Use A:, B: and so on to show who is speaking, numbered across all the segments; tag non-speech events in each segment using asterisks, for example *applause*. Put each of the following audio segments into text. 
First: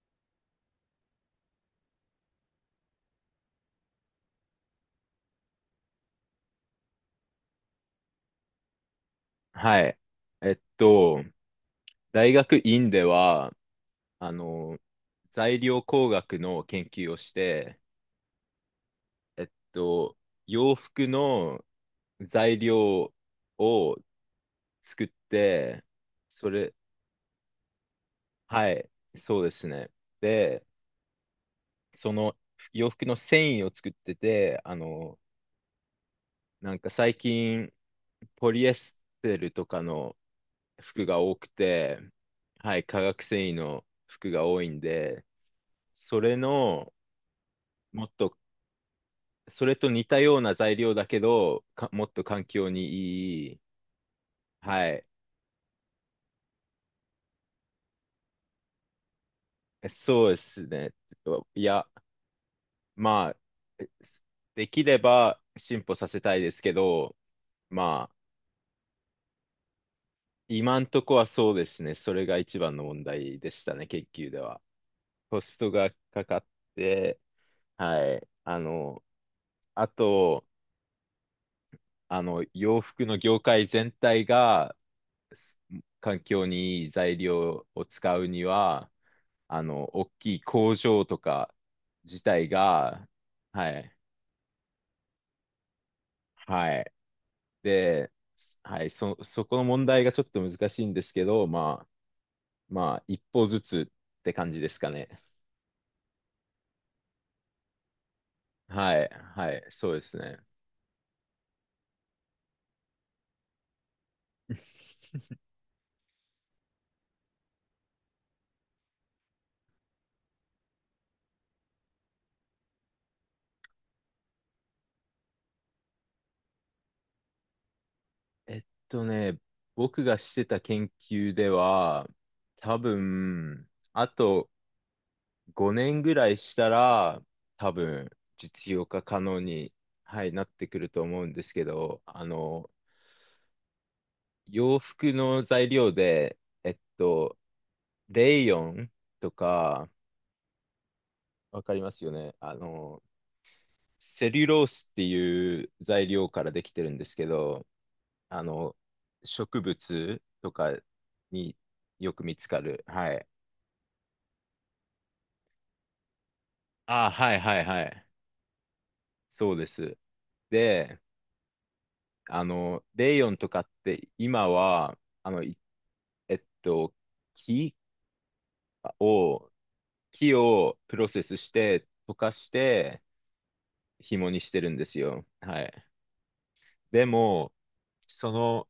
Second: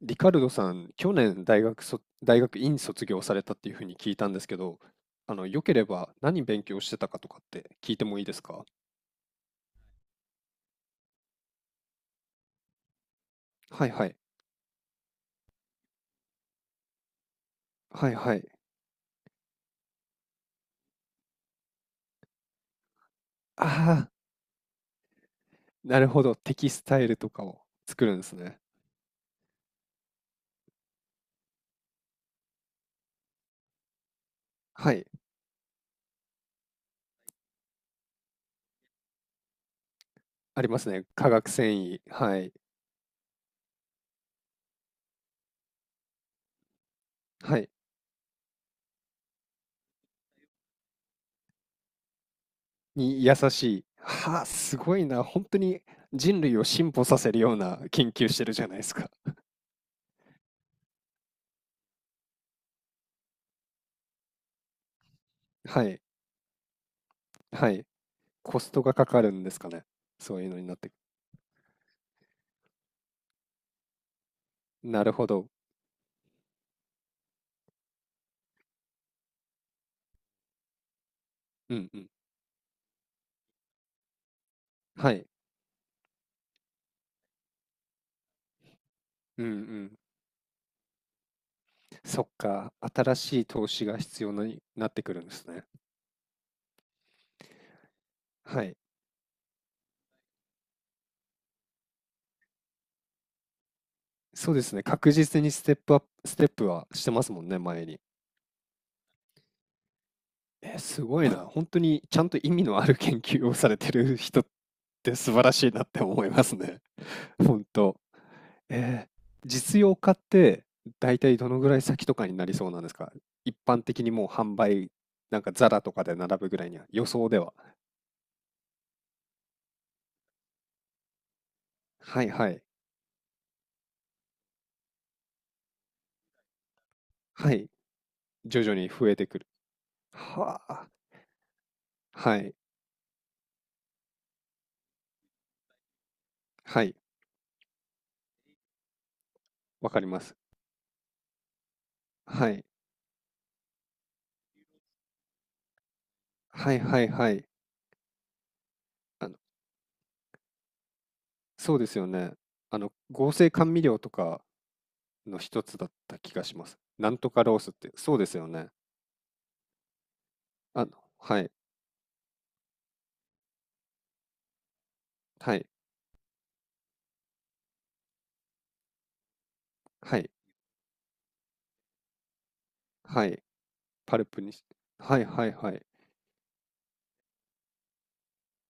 A: リカルドさん、去年大学大学院卒業されたっていうふうに聞いたんですけど、よければ何勉強してたかとかって聞いてもいいですか？
B: はい。えっと、大学院では、
A: はいはい。
B: あの、材料工学の研究をして、
A: はいはい。
B: えっと、洋服の材料
A: あ
B: を
A: あ、
B: 作って、
A: なるほど。
B: そ
A: テキ
B: れ、
A: スタイルとかを作るんですね。
B: はい、そうですね。で、その洋服の繊維を作ってて、
A: はい。
B: なんか最近、ポリエステルとかの
A: ありますね。
B: 服が
A: 化
B: 多
A: 学
B: く
A: 繊
B: て、
A: 維。はい。
B: はい、化学繊維の服が多いんで、それの、
A: はい。
B: もっと、それと似たような材料だけど、かもっと環境
A: に優
B: にいい。
A: しい。はあ、す
B: は
A: ごい
B: い。
A: な。本当に人類を進歩させるような研究してるじゃないですか。
B: そうですね。いや、まあ、できれば
A: は
B: 進歩
A: い。
B: させたいですけど、
A: はい。
B: まあ、
A: コストがかかるんですかね。そういうのになっ
B: 今ん
A: て。
B: とこはそうですね。それが一番の問題でしたね、研究では。
A: なるほ
B: コ
A: ど。
B: ストがかかって、はい。あと、
A: うんうん。
B: 洋服の業界全体が、
A: はい。
B: す環境にいい材料を使うには、
A: うんうん。
B: 大きい工場とか
A: そ
B: 自
A: っ
B: 体
A: か、
B: が、
A: 新しい投
B: は
A: 資
B: い、
A: が必要になってくるんですね。
B: はい。で、
A: はい。
B: はい、そこの問題がちょっと難しいんですけど、まあ、一歩ずつって感
A: そう
B: じ
A: で
B: で
A: す
B: す
A: ね。
B: か
A: 確
B: ね。
A: 実にステップアップ、ステップはしてますもんね、前に。
B: はい、はい、そうですね。
A: すごいな。*laughs* 本当にちゃんと意味のある研究をされてる人って素晴
B: *laughs*
A: らしいなって思いますね。*laughs* 本当。えー、実用化って大体どのぐらい先とかになりそうなんですか？一般的にもう販売、なんかザラとかで並ぶぐらいには、予想では。
B: えっとね、僕がしてた研究では、
A: はいはい。
B: 多分、あと、5年ぐらいしたら、
A: はい。
B: 多分、
A: 徐
B: 実
A: 々
B: 用
A: に
B: 化
A: 増え
B: 可
A: てく
B: 能
A: る。
B: に、はい、なっ
A: は
B: てく
A: あ。
B: ると思うんですけど、
A: はい。
B: 洋服の材料で、えっ
A: はい、
B: と、レイヨンと
A: わ
B: か、
A: かります。
B: わかりますよね。
A: はい。
B: セリュロースっていう材料からでき
A: はい
B: てるん
A: は
B: で
A: い
B: すけ
A: はい。
B: ど、あの、
A: あの、
B: 植物とかに
A: そうですよ
B: よく
A: ね。
B: 見つかる。はい。
A: 合成甘味料とかの一つだった気がします。な
B: あ、
A: んと
B: はい
A: かロー
B: はい
A: スっ
B: は
A: て、
B: い。
A: そうですよね。
B: そうです。
A: あの、
B: で、
A: はい、
B: レイヨンとかって今は、あの、
A: は
B: い
A: い、
B: えっと、木を、
A: はい、
B: 木をプロセスして、溶かして、
A: はい。パル
B: 紐
A: プ
B: にし
A: に
B: て
A: し、
B: るんです
A: はい
B: よ。
A: はい
B: は
A: は
B: い。
A: い。
B: でも、その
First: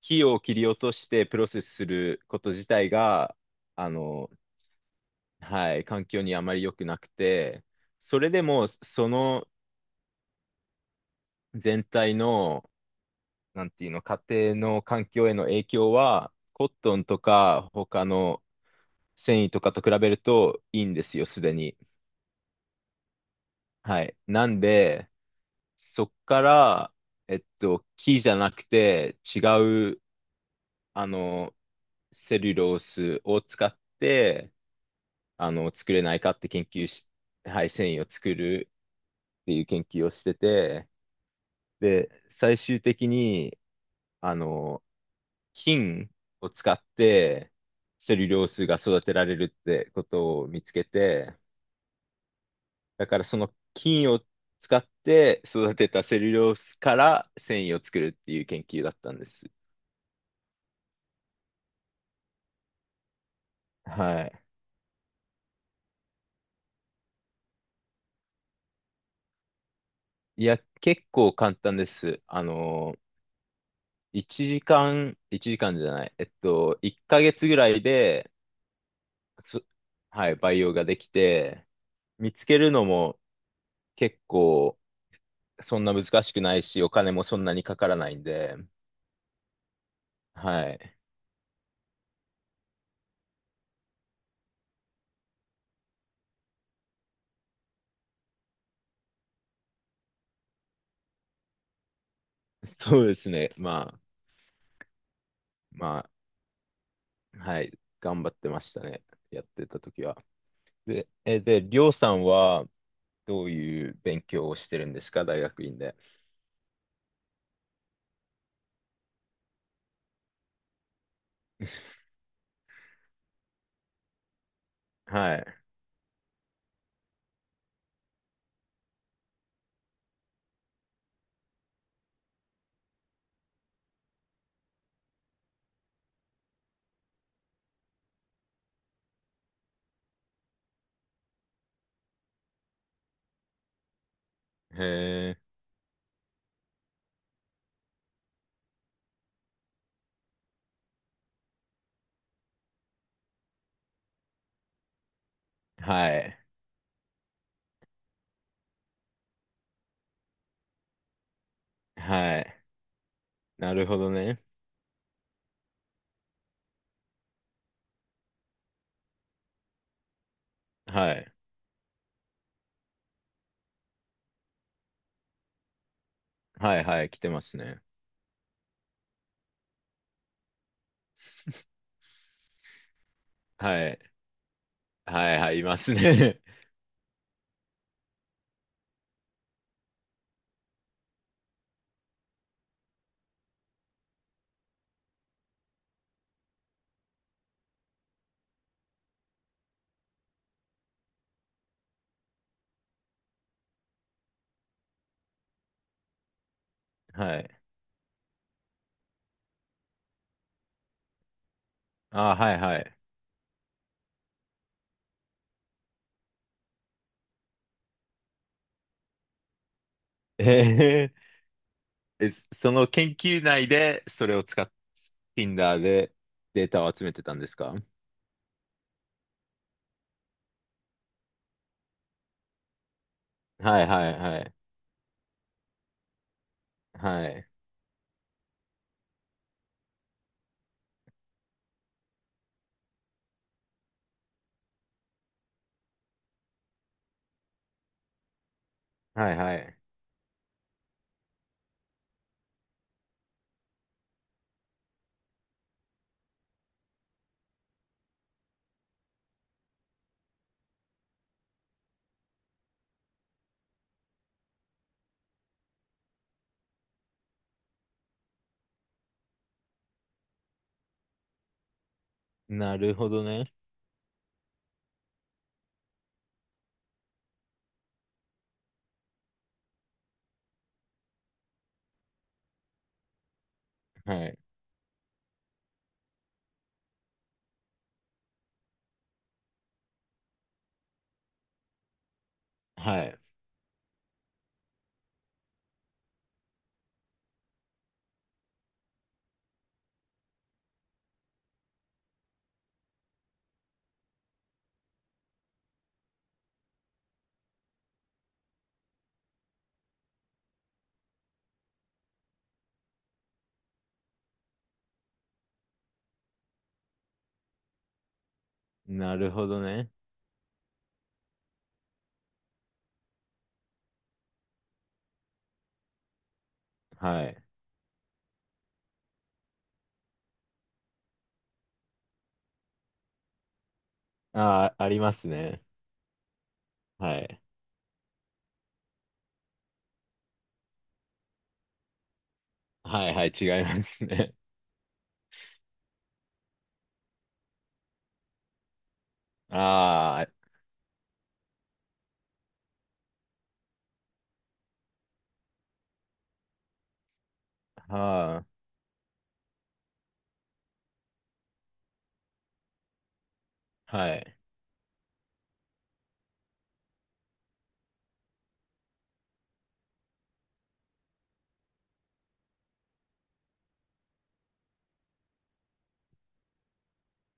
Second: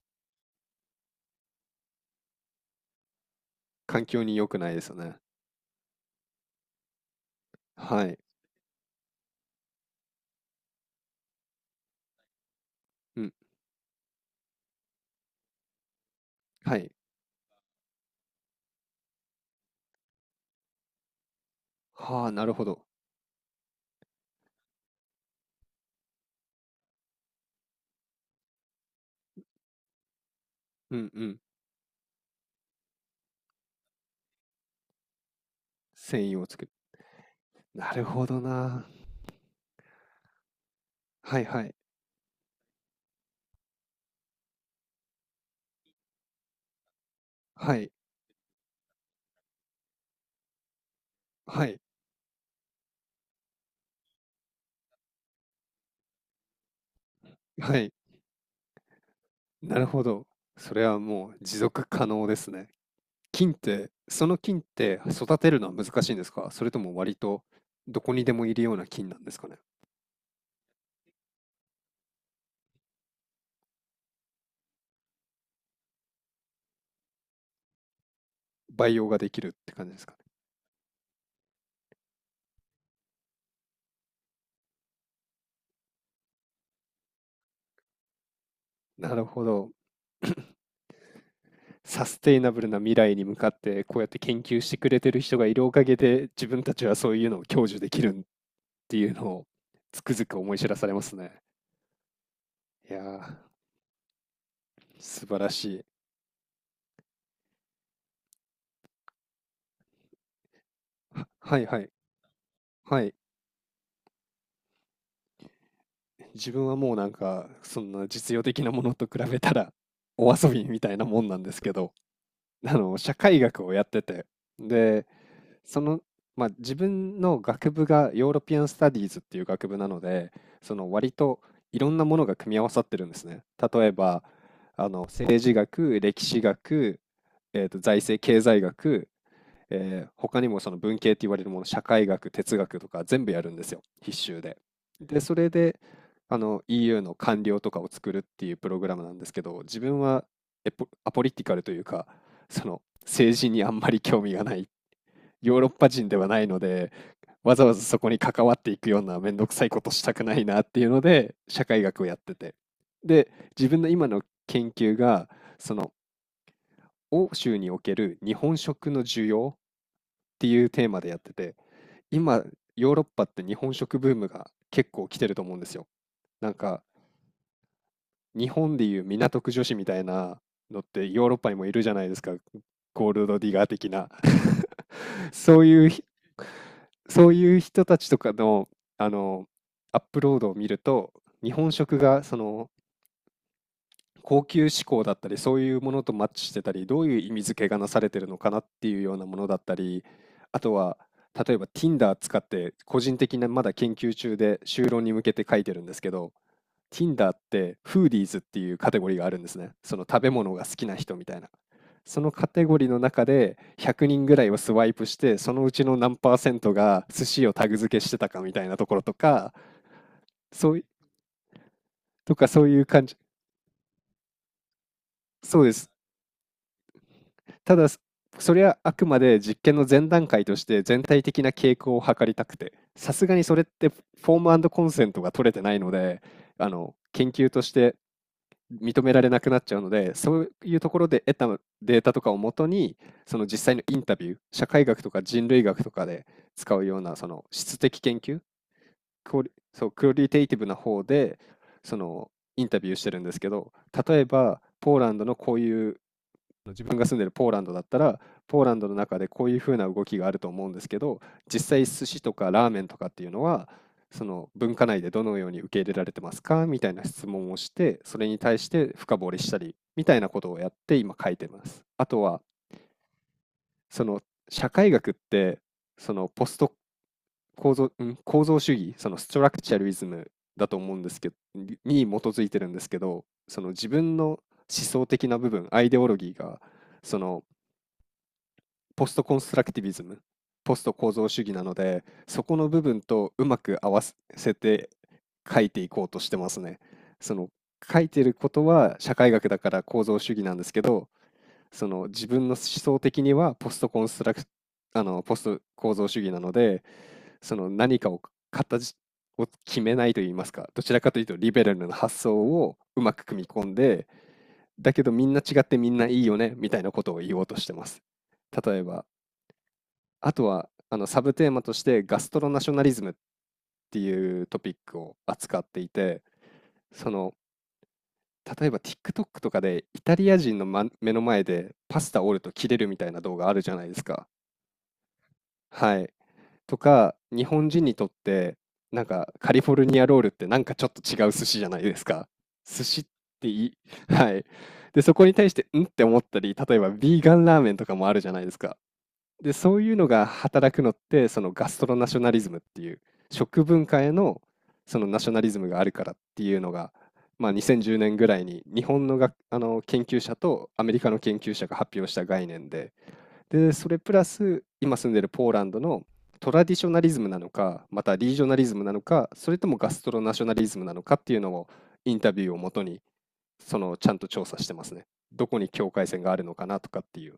B: 木を切り落としてプロセスすること自体が、あ
A: 環境
B: の、
A: に良くないですよね。
B: はい、環境にあまり良くなくて、
A: はい。
B: それでも、その全体の、
A: うん、
B: なんていうの、家庭の環境への影響は、コッ
A: はい。
B: トンとか他の繊維とかと比べるといいんですよ、すでに。
A: はあ、なるほど。
B: はい。なんで、そっから、木じゃなくて違う、
A: う
B: あ
A: んうん。
B: の、セルロースを使って、作れな
A: 繊
B: いか
A: 維
B: っ
A: を
B: て
A: 作
B: 研
A: る。
B: 究し、はい、繊
A: な
B: 維
A: る
B: を
A: ほ
B: 作
A: ど
B: る
A: な。
B: っていう研究をしてて、
A: はいはい。
B: で、最終的に、あの、菌を使って
A: はい。
B: セルロースが育てられるってことを見つけて、
A: はい。
B: だからその菌を使って育てたセルロースから繊
A: は
B: 維を
A: い。
B: 作るっていう研究だったんです。
A: なるほど。それはもう持続可能ですね。菌って、
B: は
A: その
B: い。
A: 菌って育てるのは難しいんですか？それとも割とどこにでもいるような菌なんですかね？
B: いや、結構簡単です。1時間、1時間じゃない、1ヶ月ぐらいで、
A: 培養ができる
B: そ
A: って感じですかね？
B: はい、培養ができて、見つけるのも結構そんな難しくないし、お金もそんなにかからないんで、
A: なるほど。*coughs*
B: はい。
A: *clears throat* サステイナブルな未来に向かって、こうやって研究してくれてる人がいるおかげで、自分たちはそういうのを享受できるっていうのをつくづく思い知らされますね。
B: *laughs*
A: いや
B: そうです
A: ー、
B: ね。まあ、
A: 素晴らしい。
B: まあ、はい。頑張ってましたね。やってた時は。で、
A: は
B: え、
A: は
B: で、
A: い
B: り
A: はい。
B: ょうさんは
A: はい。
B: どういう勉強をしてるんですか、大学院で。
A: 自分はもうなんか、そんな実用的なものと比べたら、お遊びみたいなもんなんですけど。社会学をやってて、で
B: はい。
A: その、まあ、自分の学部がヨーロピアン・スタディーズっていう学部なので、その割といろんなものが組み合わさってるんですね。例えば政治学、歴史学、財政経済学、他にもその文系って言われるもの、社会学、哲学とか全部やるんですよ、必修で。
B: へ
A: で、それ
B: え、
A: で、EU の官僚とかを作るっていうプログラムなんですけど、自分はエポアポリティカルというか、その政治にあんまり興味がない、ヨーロッパ人
B: は
A: では
B: い。
A: ないので、わざわざそこに関わっていくようなめんどくさいことしたくないなっていうので、社会学をやって
B: は
A: て。
B: い。
A: で、自
B: な
A: 分
B: る
A: の
B: ほ
A: 今
B: ど
A: の
B: ね。
A: 研究が、その欧州における日本食の需要っていうテーマで
B: は
A: やって
B: い。
A: て、今、ヨーロッパって日本食ブームが結構来てると思うんですよ。なん
B: は
A: か、
B: い、はい、来てますね。
A: 日本でいう港区女子みたいなのってヨーロッパにもいるじゃないですか。ゴールドディガー
B: は
A: 的
B: い。
A: な。 *laughs*。
B: はい、は
A: そ
B: い、い
A: う
B: ま
A: いう
B: す
A: ひ、
B: ね。
A: そういう人たちとかの、あの、アップロードを見ると、日本食がその高級志向だったりそういうものとマッチしてたり、どういう意味付けがなされてるのかなっていうようなものだったり、あとは例えば Tinder 使って、個人的なまだ研究中で修論に向けて書いてるんですけど、
B: *laughs*
A: Tinder
B: は
A: っ
B: い。
A: てフーディーズっていうカテゴリーがあるんですね。その食べ物が好きな人みたいな、その
B: あ、
A: カ
B: はい、
A: テゴ
B: は
A: リー
B: い。
A: の中で100人ぐらいをスワイプして、そのうちの何パーセントが寿司をタグ付けしてたかみたいなところとか、
B: え
A: そうい
B: ーえ、
A: とか、そう
B: そ
A: いう
B: の
A: 感
B: 研
A: じ、
B: 究内でそれを使っ、
A: そうで
B: Tinder
A: す。
B: でデータを集めてたんですか？
A: ただ、それはあくまで実験の前段階として全体的な傾向を測りたくて、さすがにそれっ
B: はい、
A: てフ
B: はい、
A: ォ
B: はい。
A: ームコンセントが取れてないので、あの
B: は
A: 研
B: い。
A: 究として認められなくなっちゃうので、そういうところで得たデータとかをもとに、その実際のインタビュー、社会学とか人類学とかで使うようなその質的研究、
B: はい、
A: クオリ
B: はい。
A: そうクオリテイティブな方でそのインタビューしてるんですけど、例えばポーランドのこういう、自分が住んでるポーランドだったら、ポーランドの中でこういうふうな動きがあると思うんですけど、実際寿司とかラーメンとかっていうのは、その文化内でどのように受け入れられてますかみたいな質問をして、それに対して深掘りしたり、みたいなことをやって今書いてます。あとは、
B: なるほどね。
A: その社会学って、そのポスト構造、構造主義、そのストラクチャリズムだと思うんですけど、に基づいてるんですけど、その自分の
B: はい。
A: 思想的な部分、アイデオロギーが、そのポストコンストラクティビズム、ポスト構造主義なので、そこの部分
B: はい。
A: とうまく合わせて書いていこうとしてますね。その書いてることは社会学だから構造主義なんですけど、その自分の思想的にはポストコンストラク、ポスト構造主義なので、その何かを形を決めないといいますか、どちらかというとリベラルな発想をうまく組み込んで、だけどみんな違ってみんないいよねみたいなことを言おうとしてます。例えば
B: なるほどね。
A: あとは、サブテーマとしてガストロナショナリズムっていうトピックを扱っていて、そ
B: は
A: の、
B: い。
A: 例えば TikTok とかでイタリア人の、ま、目の前でパスタ折ると切れるみたいな動画あるじゃないですか。
B: ああ、ありますね。
A: はい。とか、
B: はい。
A: 日本人にとって、なんかカリフォルニアロールってなんかちょっと違う寿司じゃないですか。寿司っ
B: はいはい、違
A: て
B: い
A: いい。
B: ます
A: は
B: ね。
A: い。で、そこに対して、んって思ったり、例えばビーガンラーメンとかもあるじゃないですか。
B: *laughs*
A: で、そういうのが
B: あ
A: 働くのって、そのガストロナショナリズムっていう、食文化へのそのナショナリズムがあるからっていうのが、まあ、2010
B: あ、
A: 年ぐらい
B: は
A: に日本のがあの研究者とアメリカの研究者が発表した概念で、で、そ
B: あ、
A: れプ
B: は
A: ラ
B: い。
A: ス今住んでるポーランドのトラディショナリズムなのか、またリージョナリズムなのか、それともガストロナショナリズムなのかっていうのを、インタビューをもとにそのちゃんと調査してますね。どこに境界線があるのかなとかっていう。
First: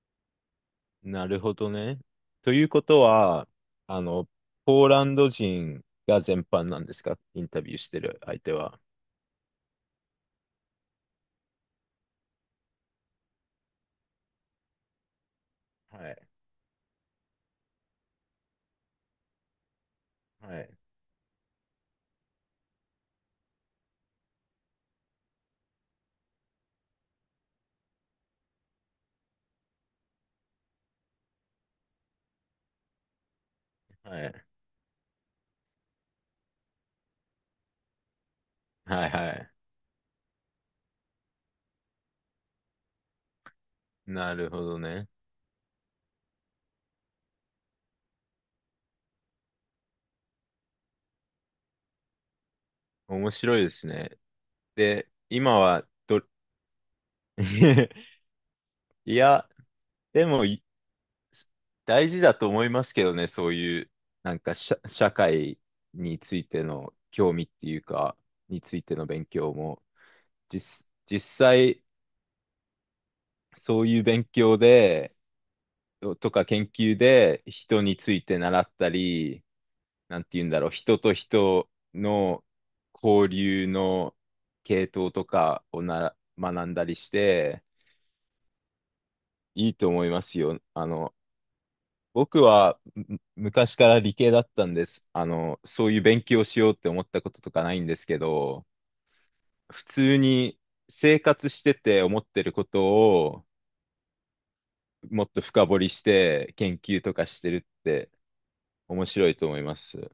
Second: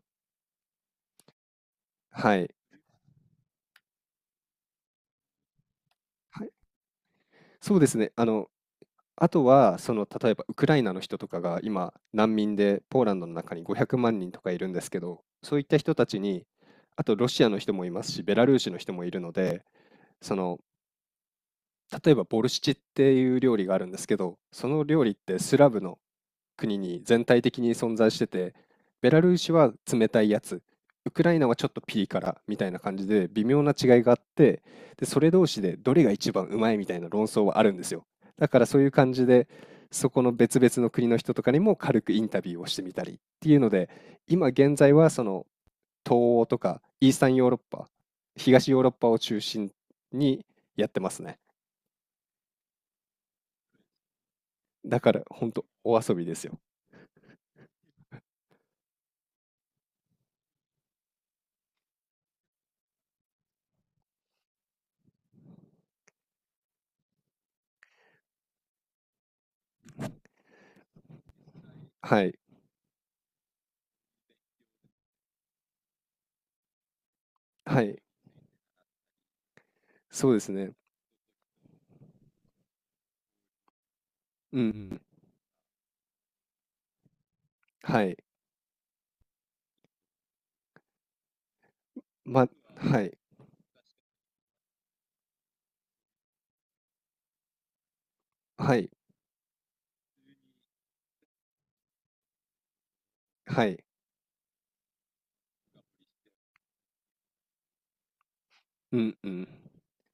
B: なるほどね。
A: はい。
B: ということは、あの、ポーランド人が
A: は
B: 全
A: い、
B: 般なんですか、インタビ
A: そ
B: ュー
A: うで
B: し
A: す
B: て
A: ね。
B: る相手は。
A: あとは、その、例えばウクライナの人とかが今、難民でポーランドの中に500万人とかいるんですけど、そういった人
B: は
A: た
B: い、
A: ちに、あとロシアの人もいますし、ベラルーシの人もいるので、その、
B: はい、
A: 例えばボルシチっていう料理があるんですけど、その料理ってスラブの国に全体的に存在してて、ベラルーシは冷たいやつ、ウクライナはちょっとピリ辛みたいな感じで微妙な違いがあっ
B: はい、
A: て、で、それ同士でどれが一番うまいみたいな論争はあるんですよ。だからそういう
B: はい、
A: 感じ
B: は
A: で、
B: い。
A: そこの別々の国の人とかにも軽くインタビューをしてみたりっていうので、
B: な
A: 今
B: るほ
A: 現
B: ど
A: 在は
B: ね。
A: その東欧とかイースタンヨーロッパ、東ヨーロッパを中心にやってますね。
B: 面白いですね。
A: だ
B: で、
A: から本
B: 今
A: 当
B: は
A: お遊
B: ど、
A: びですよ。
B: *laughs* いや、でも、大事だと思いますけどね、そういう、なんか社会についての興味っていうか、についての勉強も、実際、
A: はい。
B: そういう勉強で、とか研究で
A: は
B: 人に
A: い。
B: ついて習ったり、なん
A: そ
B: て
A: うで
B: 言う
A: す
B: んだろう、
A: ね。
B: 人と人の交流の
A: うんう
B: 系
A: ん。
B: 統とかを学んだりして、
A: はい。
B: いいと思いますよ。僕
A: ま
B: は
A: はい。
B: 昔から理系だったんです。そういう勉強しようって思ったこととかないんですけど、
A: はい。
B: 普通に生活してて思ってることを
A: はい。
B: もっと深掘りして研究とかしてるって
A: う
B: 面
A: ん
B: 白
A: う
B: いと
A: ん。
B: 思います。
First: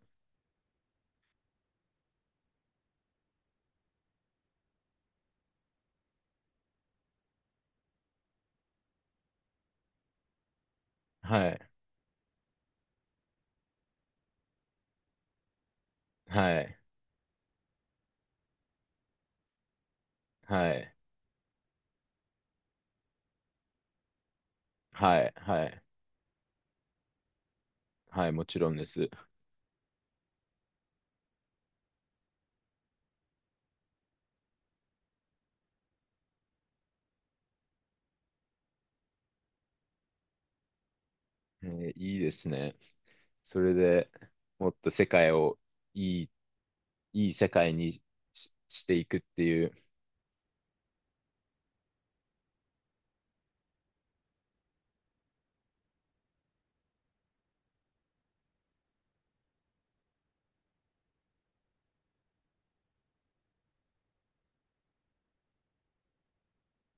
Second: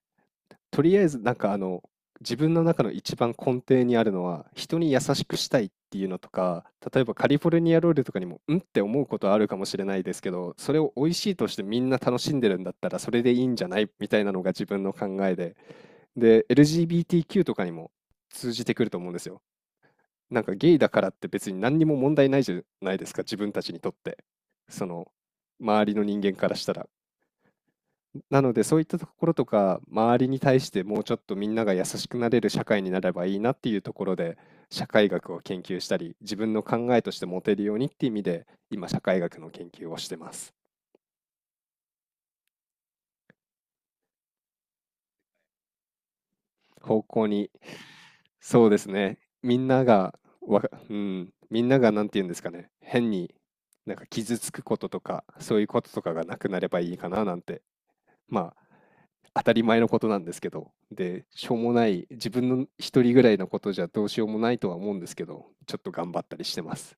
A: とりあえず、なんかあの、自分の中の一番根底にあるのは、人に優しくしたいっていうのとか、例えばカリフォルニアロールとかにも、うん？って思うことはあるかもしれないですけど、それを美味しいと
B: は
A: し
B: い。
A: てみんな楽しんでるんだったら、それでいいんじゃない？みたいなのが自分の考えで。で、
B: はい。
A: LGBTQ とかにも通じてくると思うんですよ。なんか
B: は
A: ゲイだ
B: い。
A: からって別に何にも問題ないじゃないですか、自分たちにとって。その、
B: はい。はい。
A: 周りの人間からしたら。
B: はい。
A: な
B: も
A: の
B: ち
A: で、
B: ろん
A: そういっ
B: で
A: たと
B: す。
A: ころとか、周りに対してもうちょっとみんなが優しくなれる社会になればいいなっていうところで、社会学を研究したり、自分の考えとして持てるようにっていう意味で、今社会学の研究をしてます。
B: いいですね。それでもっと世界をいい、
A: 方向
B: いい世
A: に、
B: 界にし、
A: そうで
B: し
A: す
B: ていく
A: ね。
B: って
A: み
B: い
A: ん
B: う。
A: ながうん、みんながなんて言うんですかね、変になんか傷つくこととか、そういうこととかがなくなればいいかななんて、まあ、当たり前のことなんですけど、で、しょうもない、自分の一人ぐらいのことじゃどうしようもないとは思うんですけど、ちょっと頑張ったりしてます。